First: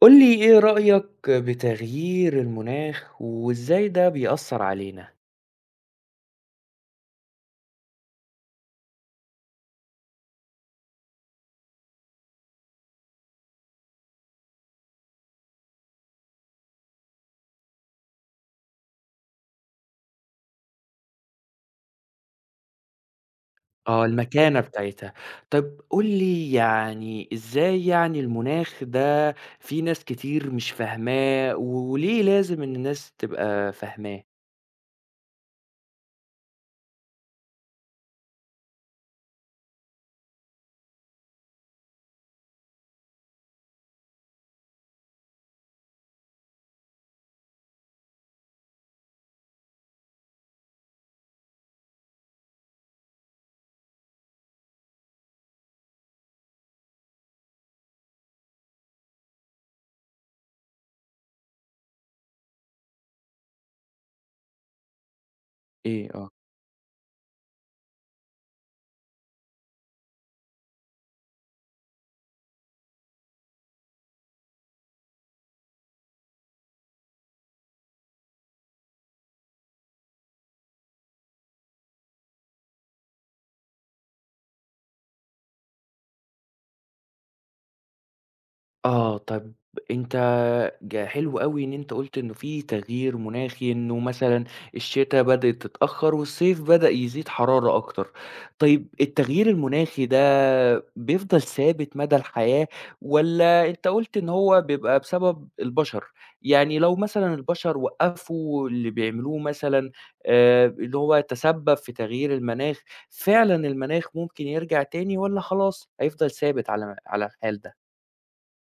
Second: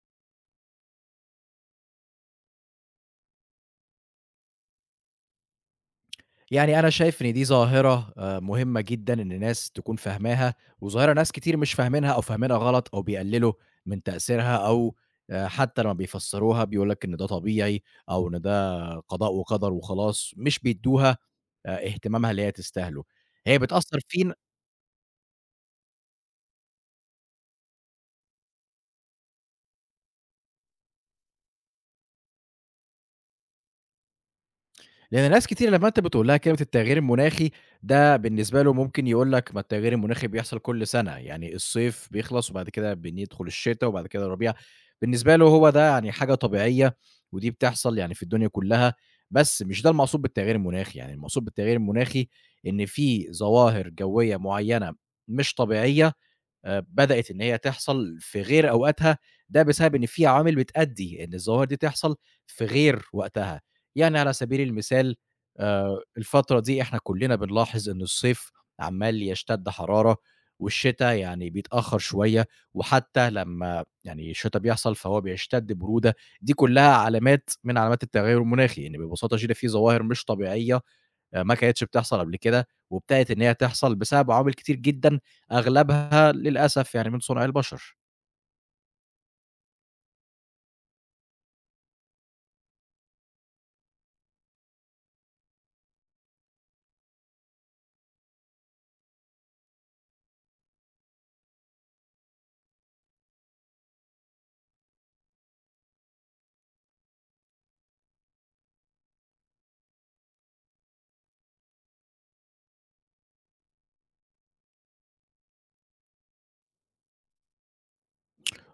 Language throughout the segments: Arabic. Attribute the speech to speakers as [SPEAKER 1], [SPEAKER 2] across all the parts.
[SPEAKER 1] قُل لي إيه رأيك بتغيير المناخ وإزاي ده بيأثّر علينا؟
[SPEAKER 2] يعني أنا شايف إن دي ظاهرة مهمة جدًا إن الناس تكون فاهماها، وظاهرة ناس كتير مش فاهمينها أو فاهمينها غلط أو بيقللوا من تأثيرها أو حتى لمّا بيفسّروها بيقول لك إن ده طبيعي أو إن ده قضاء وقدر وخلاص، مش بيدّوها اهتمامها اللي هي تستاهله. هي بتأثّر
[SPEAKER 1] آه،
[SPEAKER 2] فين؟
[SPEAKER 1] المكانة بتاعتها. طَب قُل لي يعني إزاي يعني المناخ ده في ناس كتير مش فاهماه، وليه لازم إن الناس تبقى فاهماه؟
[SPEAKER 2] لأن ناس كتير لمّا أنت بتقول لها كلمة التغيير المناخي، ده بالنسبة له ممكن يقول لك: "ما التغيير المناخي بيحصل كل سنة، يعني الصيف بيخلص وبعد كده بندخل الشتا وبعد كده الربيع." بالنسبة له هو ده يعني حاجة طبيعية ودي بتحصل يعني في الدنيا كلّها، بس مش ده المقصود بالتغيير المناخي، يعني المقصود بالتغيير المناخي إن في ظواهر جوية معيّنة مش طبيعية بدأت إن هي تحصل في غير أوقاتها، ده بسبب إن في عوامل بتأدّي إن الظواهر دي تحصل في غير وقتها، يعني على سبيل المثال
[SPEAKER 1] إيه آه.
[SPEAKER 2] الفترة دي إحنا كلّنا بنلاحظ إن الصيف عمّال يشتد حرارة، والشتا يعني بيتأخّر شوية، وحتى لمّا يعني الشتا بيحصل فهو بيشتد برودة، دي كلّها علامات من علامات التغيّر المناخي، إن ببساطة شديدة في ظواهر مش طبيعية ما كانتش بتحصل قبل كده، وابتدت إن هي تحصل بسبب عوامل كتير جدًا أغلبها للأسف يعني من صنع البشر.
[SPEAKER 1] آه، طَب أنت حلو أوي إن أنت قُلت إنه في تغيير مناخي، إنه مثلًا الشتا بدأت تتأخّر والصيف بدأ يزيد حرارة أكتر. طيب التغيير المناخي ده بيفضل ثابت مدى الحياة والّا أنت قُلت إن هو بيبقى بسبب البشر، يعني لو مثلًا البشر وقّفوا اللي بيعملوه مثلًا اللي هو تسبّب في تغيير المناخ، فعلًا المناخ ممكن يرجع تاني والّا خلاص هيفضل ثابت على الحال ده؟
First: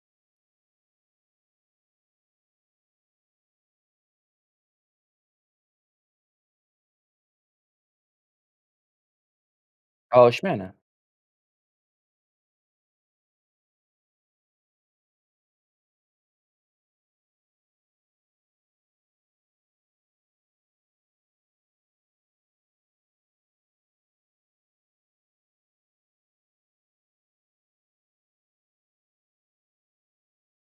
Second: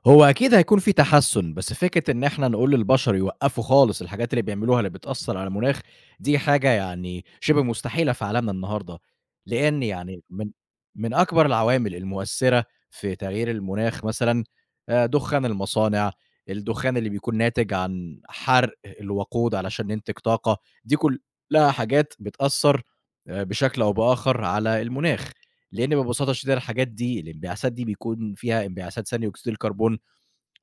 [SPEAKER 2] هو أكيد هيكون في تحسُّن، بس فكرة إن إحنا نقول للبشر يوقّفوا خالص الحاجات اللي بيعملوها اللي بتأثّر على المناخ، دي حاجة يعني شِبه مستحيلة في عالمنا النهارده، لإن يعني
[SPEAKER 1] آه،
[SPEAKER 2] من
[SPEAKER 1] اشمعنى؟
[SPEAKER 2] من أكبر العوامل المؤثّرة في تغيير المناخ مثلًا، دُخّان المصانع، الدُخّان اللي بيكون ناتج عن حَرْق الوقود علشان ننتج طاقة، دي كلّها حاجات بتأثّر، بشكل أو بآخر على المناخ، لإن ببساطة شديدة الحاجات دي الانبعاثات دي بيكون فيها انبعاثات ثاني أكسيد الكربون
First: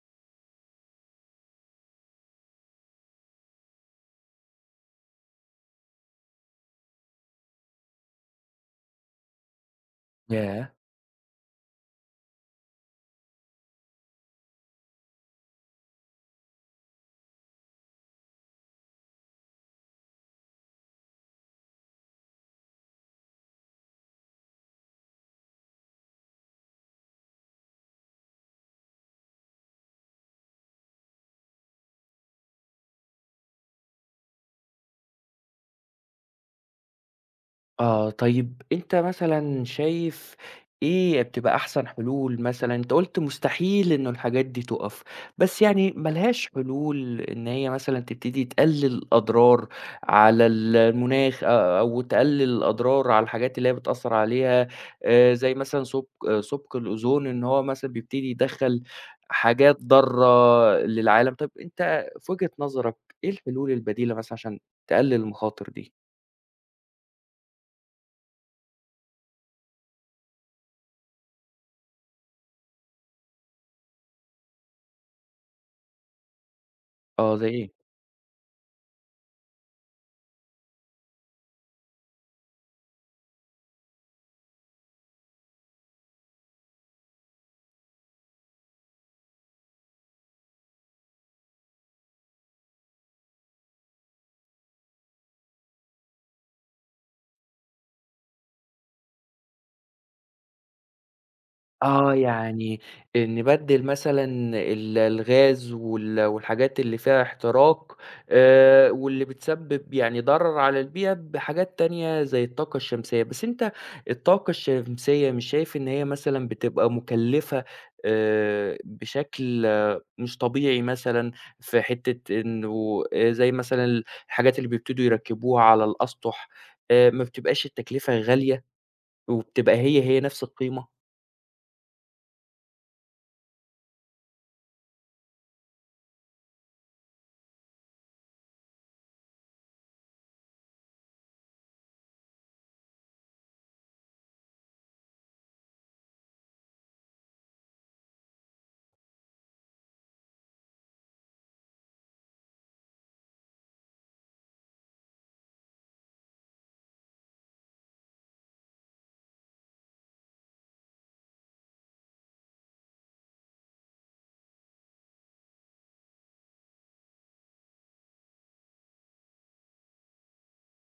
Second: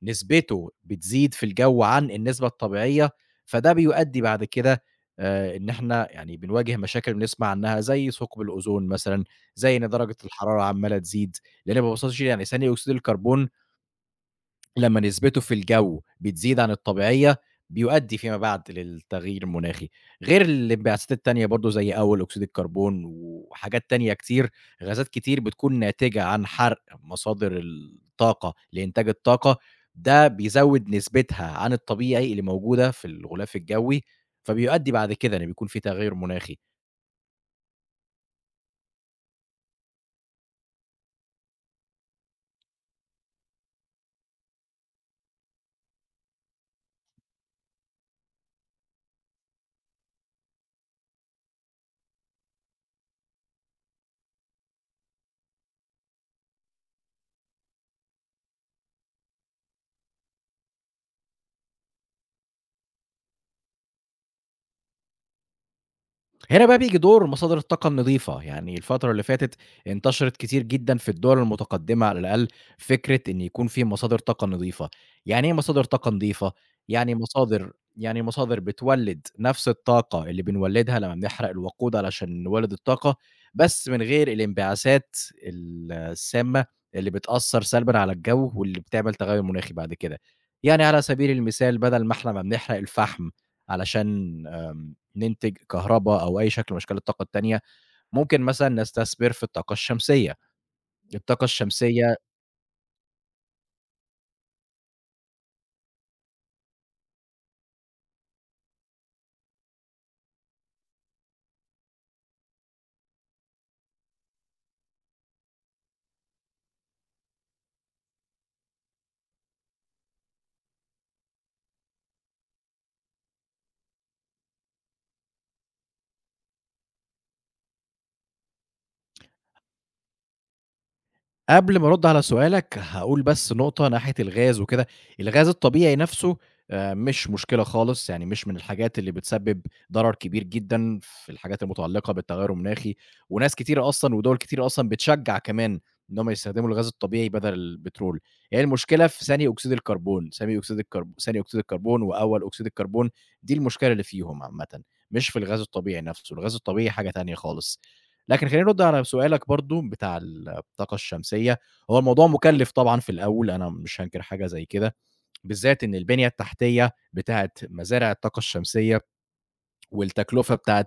[SPEAKER 2] نسبته بتزيد في الجو عن النسبة الطبيعية، فده بيؤدّي بعد كده إن إحنا يعني بنواجه مشاكل بنسمع عنها زي ثقب الأوزون مثلًا، زي إن درجة الحرارة
[SPEAKER 1] ياه!
[SPEAKER 2] عمّالة تزيد، لإن ما باظبطش يعني ثاني أكسيد الكربون لمّا نسبته في الجو بتزيد عن الطبيعية، بيؤدي فيما بعد للتغيير المناخي، غير الانبعاثات التانية برضه زي أول أكسيد الكربون وحاجات تانية كتير، غازات كتير بتكون ناتجة عن حرق مصادر الطاقة لإنتاج الطاقة، ده بيزوّد نسبتها عن الطبيعي اللي موجودة في الغلاف الجوي، فبيؤدي بعد كده إن بيكون في تغير مناخي.
[SPEAKER 1] آه، طيب أنت مثلًا شايف إيه بتبقى أحسن حلول مثلًا؟ أنت قُلت مستحيل إنه الحاجات دي تُقف، بس يعني ما لهاش حلول إن هي مثلًا تبتدي تقلل أضرار على ال المناخ أو تقلل الأضرار على الحاجات اللي هي بتأثّر عليها زي مثلًا ثُقب آه، ثُقب الأوزون إن هو مثلًا بيبتدي يدخّل حاجات ضارة للعالم، طب أنت في وجهة نظرك إيه الحلول البديلة مثلًا عشان تقلل المخاطر دي؟
[SPEAKER 2] هنا بقى بييجي دور مصادر الطاقة النظيفة، يعني الفترة اللي فاتت انتشرت كتير جدًا في الدول المتقدمة على الأقل فكرة إن يكون في مصادر طاقة نظيفة، يعني إيه مصادر طاقة نظيفة؟ يعني
[SPEAKER 1] آه، زي إيه؟
[SPEAKER 2] مصادر يعني مصادر بتولد نفس الطاقة اللي بنولدها لمّا بنحرق الوقود علشان نولد الطاقة، بس من غير الانبعاثات السامة اللي بتأثّر سلبًا على الجو واللي بتعمل تغيُّر مناخي بعد كده، يعني على سبيل المثال بدل ما إحنا ما بنحرق الفحم علشان ننتج كهربا أو أي شكل من أشكال الطاقة التانية، ممكن مثلًا نستثمر في الطاقة الشمسية، الطاقة
[SPEAKER 1] آه،
[SPEAKER 2] الشمسية.
[SPEAKER 1] يعني نبدِّل مثلًا ال الغاز وال والحاجات اللي فيها احتراق واللي بتسبِّب يعني ضرر على البيئة بحاجات تانية زي الطاقة الشمسية، بس أنت الطاقة الشمسية مش شايف إن هي مثلًا بتبقى مُكلِّفة بشكل مش طبيعي مثلًا في حتّة إنه زي مثلًا الحاجات اللي بيبتدوا يركّبوها على الأسطح ما بتبقاش التكلفة غالية وبتبقى هي نَفْس القيمة؟
[SPEAKER 2] قبل ما أرُد على سؤالك، هاقول بس نقطة ناحية الغاز وكده، الغاز الطبيعي نَفْسه مش مشكلة خالص، يعني مش من الحاجات اللي بتسبب ضرر كبير جدًا في الحاجات المتعلقة بالتغيُّر المناخي، وناس كتيرة أصلًا ودول كتيرة أصلًا بتشجّع كمان إن هُم يستخدموا الغاز الطبيعي بدل البترول، هي المشكلة في ثاني أكسيد الكربون، ثاني أكسيد الكربون وأول أكسيد الكربون، دي المشكلة اللي فيهم عامةً، مش في الغاز الطبيعي نَفْسه، الغاز الطبيعي حاجة تانية خالص. لكن خلّيني أرُد على سؤالك برضه بتاع الطاقة الشمسية، هو الموضوع مُكلِّف طبعًا في الأول، أنا مش هانكر حاجة زي كده، بالذات إن البنية التحتية بتاعة مزارع الطاقة الشمسية والتكلفة بتاعة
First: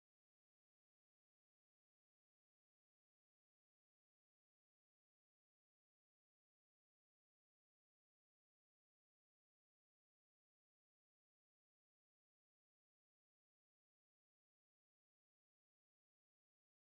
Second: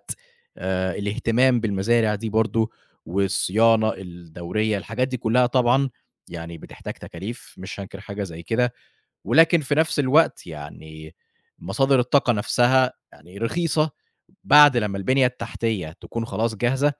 [SPEAKER 2] الاهتمام بالمزارع دي برضه والصيانة الدورية، الحاجات دي كُلّها طبعًا يعني بتحتاج تكاليف، مش هانكر حاجة زي كده، ولكن في نفس الوقت يعني مصادر الطاقة نفسها يعني رخيصة بعد لمّا البنية التحتية تكون خلاص جاهزة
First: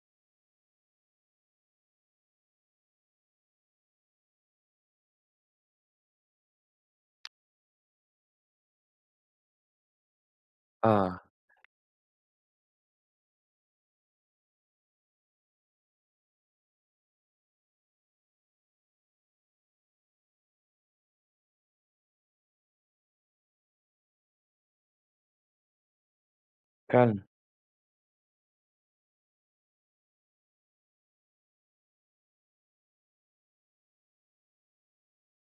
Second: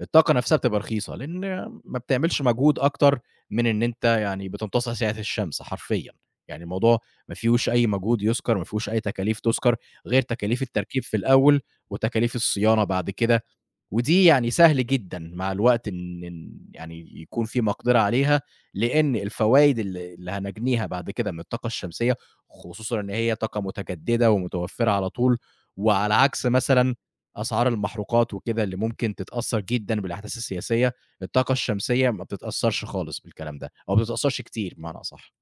[SPEAKER 2] الطاقة نفسها بتبقى رخيصة، لإن ما بتعملش مجهود أكتر من إن أنت يعني بتمتص أشعة الشمس حرفيًا، يعني الموضوع ما فيهوش أي مجهود يُذكر، ما فيهوش أي تكاليف تُذكر، غير تكاليف التركيب في
[SPEAKER 1] آه،
[SPEAKER 2] الأول وتكاليف الصيانة بعد كده. ودي يعني سهل جدًا مع الوقت إن يعني يكون في مقدرة عليها، لإن الفوايد اللي هنجنيها بعد كده من الطاقة الشمسية، خصوصًا إن هي طاقة متجددة ومتوفرة على طول، وعلى عكس مثلًا
[SPEAKER 1] فعلًا.
[SPEAKER 2] أسعار المحروقات وكده اللي ممكن تتأثر جدًا بالأحداث السياسية، الطاقة الشمسية ما بتتأثرش خالص بالكلام ده، أو ما بتتأثرش كتير بمعنى أصح.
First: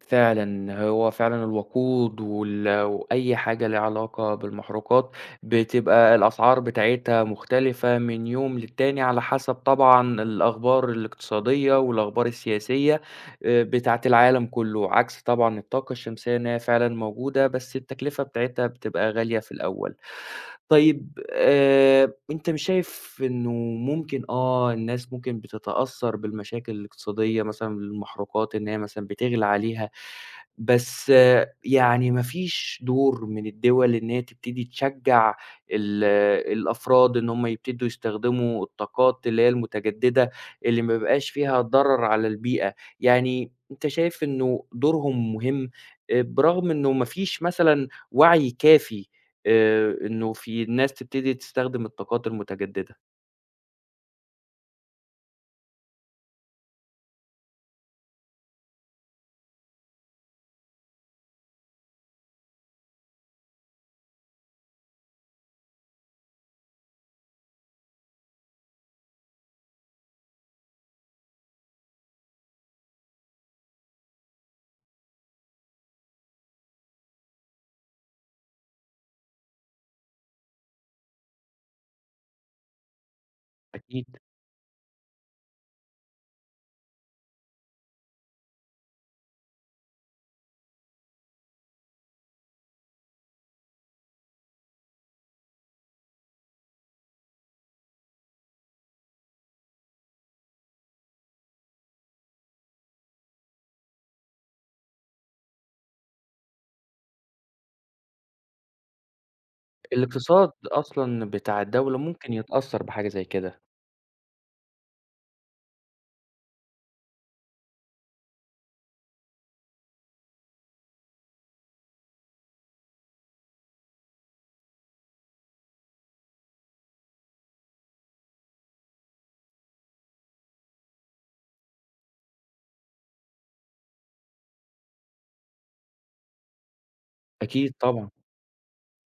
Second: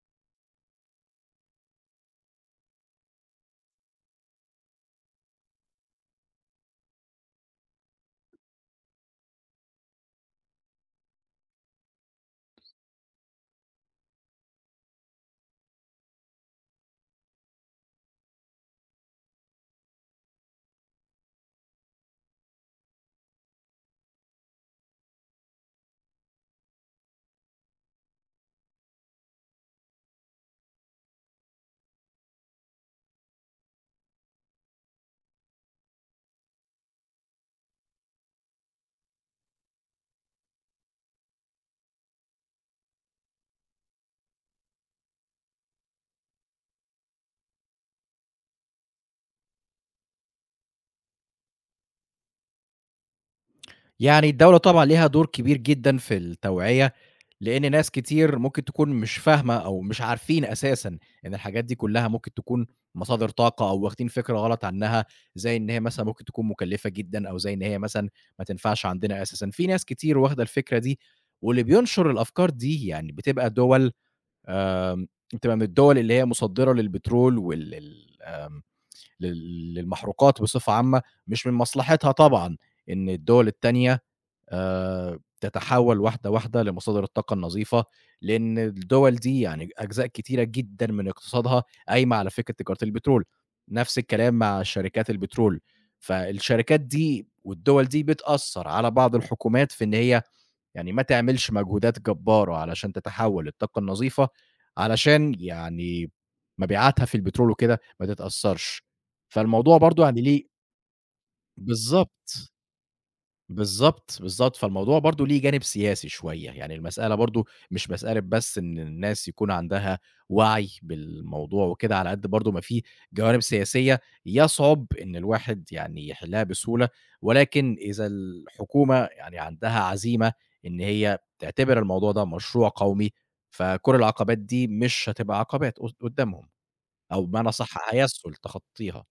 [SPEAKER 1] فعلًا، هو فعلًا الوقود وال وأي حاجة ليها علاقة بالمحروقات، بتبقى الأسعار بتاعتها مختلفة من يوم للتاني على حسب طبعًا الأخبار الاقتصادية والأخبار السياسية بتاعة العالم كله، عكس طبعًا الطاقة الشمسية إن هي فعلًا موجودة، بس التكلفة بتاعتها بتبقى غالية في الأول. طيب أنت مش شايف إنه ممكن آه، الناس ممكن بتتأثّر بالمشاكل الاقتصادية مثلًا، المحروقات إن هي مثلًا بتغلى عليها، بس آه، يعني ما فيش دور من الدول إن هي تبتدي تشجّع ال الأفراد إن هم يبتدوا يستخدموا الطاقات اللي هي المتجددة، اللي ما بيبقاش فيها ضرر على البيئة، يعني أنت شايف إنه دورهم مهم، برغم إنه ما فيش مثلًا وعي كافي؟ إنه في ناس تبتدي تستخدم الطاقات المتجددة،
[SPEAKER 2] يعني الدولة طبعًا ليها دور كبير جدًا في التوعية، لإن ناس كتير ممكن تكون مش فاهمة أو مش عارفين أساسًا إن الحاجات دي كلّها ممكن تكون مصادر طاقة أو واخدين فكرة غلط عنّها، زي إن هي مثلًا ممكن تكون مكلّفة جدًا أو زي إن هي مثلًا ما تنفعش عندنا أساسًا، في ناس كتير واخدة الفكرة دي، واللي بينشر الأفكار دي يعني بتبقى دول آمم، بتبقى من الدول اللي هي مصدّرة للبترول وال لل آمم، لل للمحروقات بصفة عامة، مش من مصلحتها طبعًا إن الدول التانية
[SPEAKER 1] أكيد.
[SPEAKER 2] تتحول واحدة واحدة لمصادر الطاقة النظيفة، لأن الدول دي يعني أجزاء كتيرة جدًا من اقتصادها قايمة على فكرة تجارة البترول، نفس الكلام مع شركات البترول، فالشركات دي والدول دي بتأثّر على بعض الحكومات في إن هي يعني ما تعملش مجهودات جبارة علشان تتحول للطاقة النظيفة، علشان يعني مبيعاتها في البترول وكده ما تتأثّرش، فالموضوع برضه يعني ليه
[SPEAKER 1] الاقتصاد أصلًا بتاع الدولة ممكن
[SPEAKER 2] بالضبط.
[SPEAKER 1] يتأثّر بحاجة زي كده،
[SPEAKER 2] بالضبط، بالضبط، فالموضوع برضه ليه جانب سياسي شوية، يعني المسألة برضه مش مسألة بس إن الناس يكون عندها وعي بالموضوع وكده، على قد برضه ما في جوانب سياسية يصعب إن الواحد يعني يحلها بسهولة، ولكن إذا الحكومة يعني عندها عزيمة إن هي تعتبر الموضوع ده مشروع قومي، فكل العقبات دي مش هتبقى عقبات قدّامهم، أو بمعنى
[SPEAKER 1] أكيد
[SPEAKER 2] أصح
[SPEAKER 1] طبعًا.
[SPEAKER 2] هيسهل تخطيها.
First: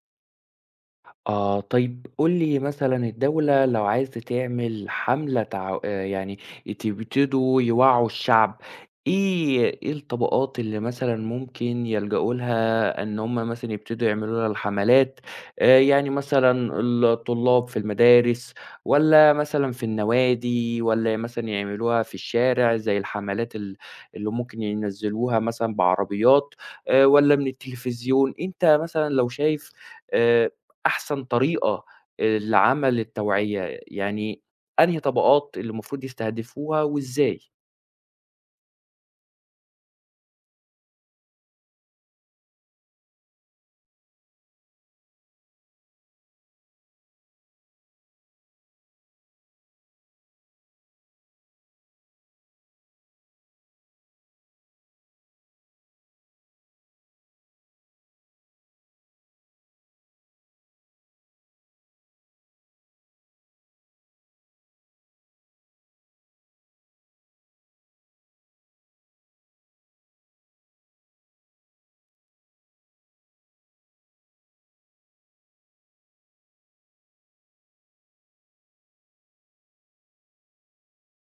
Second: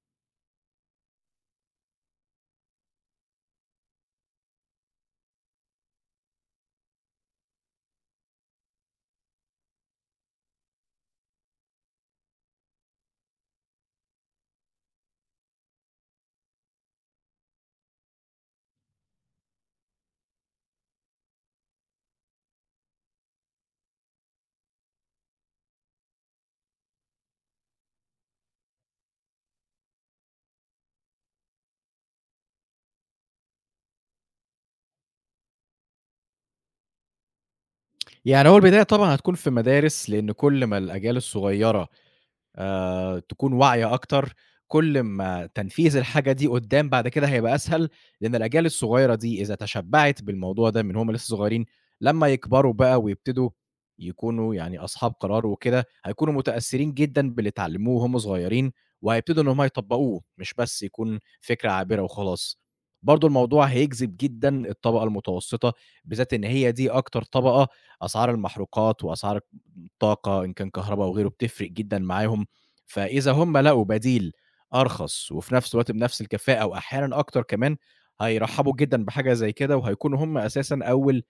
[SPEAKER 1] آه، طيب قُل لي مثلًا الدولة لو عايزة تعمل حملة تعو يعني تبتدوا يوعّوا الشعب، إيه الطبقات اللي مثلًا ممكن يلجأوا لها إن هم مثلًا يبتدوا يعملوا لها الحملات، يعني مثلًا الطلاب في المدارس والّا مثلًا في النوادي والّا مثلًا يعملوها في الشارع زي الحملات ال اللي ممكن ينزّلوها مثلًا بعربيات والّا من التلفزيون؟ أنت مثلًا لو شايف آآ أحسن طريقة لعمل التوعية، يعني أنهي طبقات اللي المفروض يستهدفوها وإزاي؟
[SPEAKER 2] يعني هو البداية طبعًا هتكون في مدارس، لإن كل ما الأجيال الصغيرة تكون واعية أكتر، كل ما تنفيذ الحاجة دي قدّام بعد كده هيبقى أسهل، لإن الأجيال الصغيرة دي إذا تشبّعت بالموضوع ده من وهُم لسه صغيرين، لمّا يكبروا بقى ويبتدوا يكونوا يعني أصحاب قرار وكده، هيكونوا متأثّرين جدًا باللي اتعلّموه وهُم صغيرين، وهيبتدوا إن هُم يطبّقوه، مش بس يكون فكرة عابرة وخلاص. برضه الموضوع هيجذب جدًا الطبقة المتوسطة، بالذات إن هي دي أكتر طبقة أسعار المحروقات وأسعار الطاقة إن كان كهربا أو غيره بتفرق جدًا معاهم. فإذا هم لقوا بديل أرخص وفي نفس الوقت بنفس الكفاءة وأحيانًا أكتر كمان، هيرحّبوا جدًا بحاجة زي كده وهيكونوا هم أساسًا أول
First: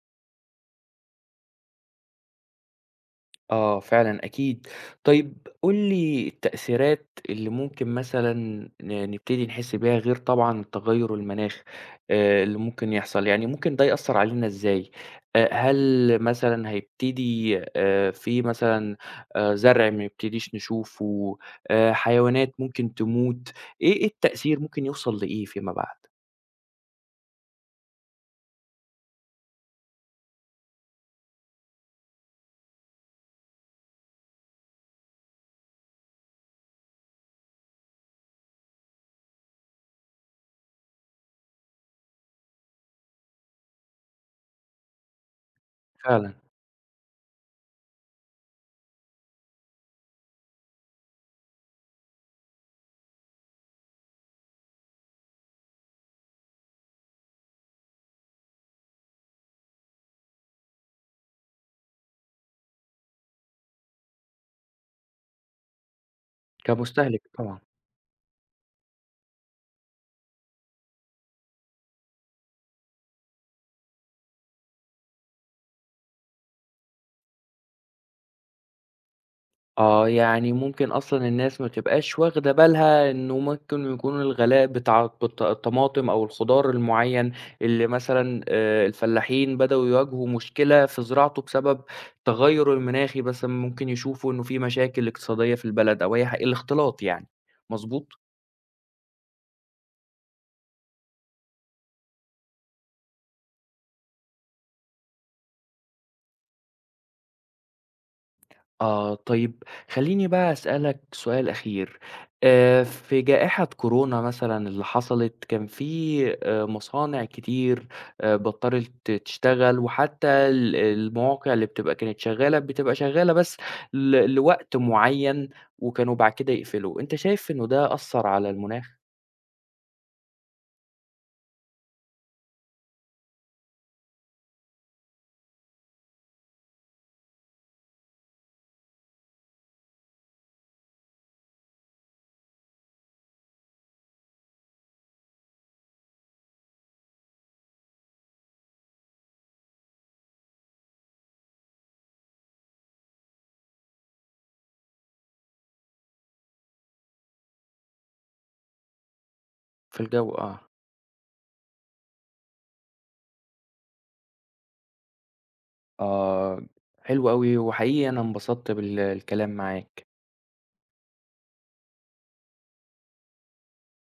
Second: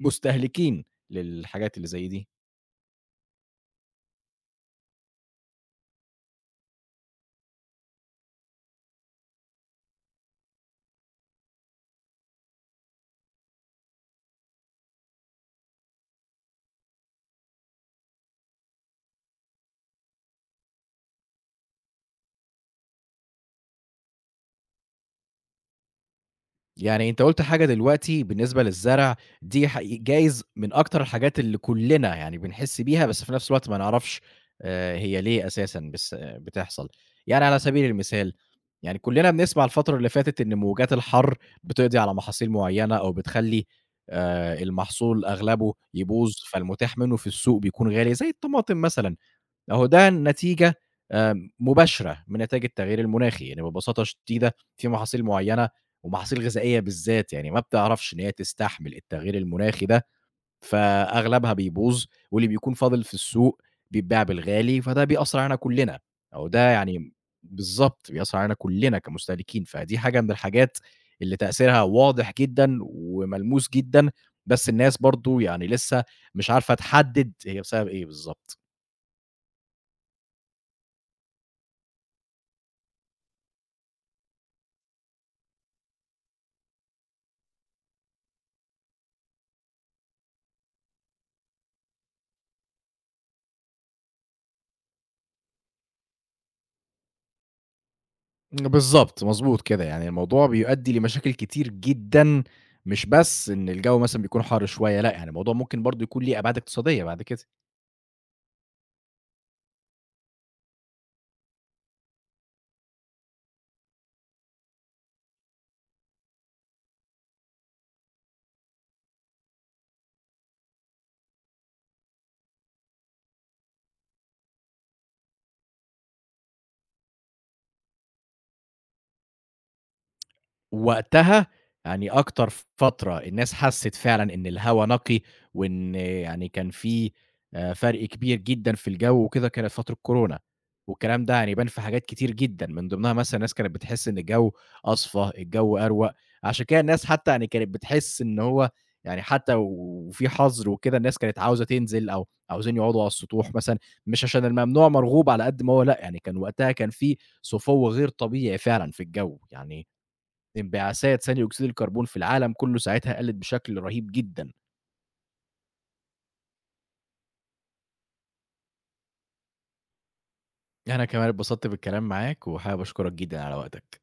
[SPEAKER 2] مستهلكين للحاجات اللي زي دي.
[SPEAKER 1] آه فعلًا أكيد. طيب قُل لي التأثيرات اللي ممكن مثلًا نبتدي نحس بيها غير طبعًا التغيُّر المناخي اللي ممكن يحصل، يعني ممكن ده يأثّر علينا إزاي؟ هل مثلًا هيبتدي في مثلًا زرع ما نبتديش نشوفه، حيوانات ممكن تموت، إيه التأثير ممكن يوصل لإيه فيما بعد؟
[SPEAKER 2] يعني أنت قُلت حاجة دلوقتي بالنسبة للزرع، دي حقي جايز من أكتر الحاجات اللي كُلّنا يعني بنحس بيها، بس في نفس الوقت ما نعرفش هي ليه أساسًا بس آه، بتحصل. يعني على سبيل المثال، يعني كُلّنا بنسمع الفترة اللي فاتت إن موجات الحَر بتقضي على محاصيل معيّنة أو بتخلّي المحصول أغلبه يبوظ،
[SPEAKER 1] فعلًا،
[SPEAKER 2] فالمتاح منه في السوق بيكون غالي زي الطماطم مثلًا. أهو ده نتيجة مباشرة من نتايج التغيير المناخي، يعني ببساطة شديدة في محاصيل معيّنة ومحاصيل غذائية بالذات يعني ما بتعرفش إن هي تستحمل التغيير المناخي ده، فأغلبها بيبوظ واللي بيكون فاضل في السوق بيتباع بالغالي، فده بيأثّر علينا كُلّنا، أهو ده يعني
[SPEAKER 1] كمستهلك طبعًا.
[SPEAKER 2] بالضبط، بيأثّر علينا كُلّنا كمستهلكين، فدي حاجة من الحاجات اللي تأثيرها واضح جدًا وملموس جدًا، بس الناس برضه يعني لسه مش عارفة تحدد هي بسبب إيه بالضبط.
[SPEAKER 1] آه، يعني ممكن أصلًا الناس ما تبقاش واخدة بالها إنه ممكن يكون الغلاء بتاع الط الطماطم أو الخضار المُعيّن اللي مثلًا الفلاحين بدأوا يواجهوا مشكلة في زراعته بسبب التغيُّر المناخي مثلًا ممكن يشوفوا إنه في مشاكل اقتصادية في البلد أو أي ح الاختلاط يعني، مضبوط؟
[SPEAKER 2] بالضبط، مضبوط كده، يعني الموضوع بيؤدّي لمشاكل كتير جدًا، مش بس إن الجو مثلًا بيكون حَر شوية، لأ، يعني الموضوع ممكن برضه يكون ليه أبعاد اقتصادية بعد كده.
[SPEAKER 1] آه، طيب خلّيني بقى أسألك سؤال أخير، في جائحة كورونا مثلًا اللي حصلت، كان في مصانع كتير بطّلت تشتغل، وحتى ال المواقع اللي بتبقى كانت شغّالة، بتبقى شغّالة بس ل لوقت معيّن، وكانوا بعد كده يقفلوا، أنت شايف إنه ده أثّر على المناخ
[SPEAKER 2] وقتها يعني أكتر فترة الناس حسِّت فعلًا إن الهوا نقي، وإن يعني كان في فرْق كبير جدًا في الجو وكده، كانت فترة كورونا، والكلام ده يعني يبان في حاجات كتير جدًا، من ضمنها مثلًا الناس كانت بتحس إن الجو أصفى، الجو أروَق، عشان كده الناس حتى يعني كانت بتحس إن هو يعني حتى وفي حَظر وكده، الناس كانت عاوزة تنزل أو عاوزين يقعدوا على السطوح مثلًا، مش عشان الممنوع مرغوب على قد ما هو لأ، يعني كان وقتها كان في صفو غير طبيعي فعلًا في الجو، يعني
[SPEAKER 1] في الجو آه،
[SPEAKER 2] انبعاثات ثاني أكسيد الكربون في العالم كله ساعتها قَلّت بشكل رهيب جدًا.
[SPEAKER 1] آه، حلو أوي، وحقيقي أنا انبسطت بال الكلام معاك.
[SPEAKER 2] أنا كمان اتبسطت بالكلام معاك، وحابب أشكرك جدًا على وقتك.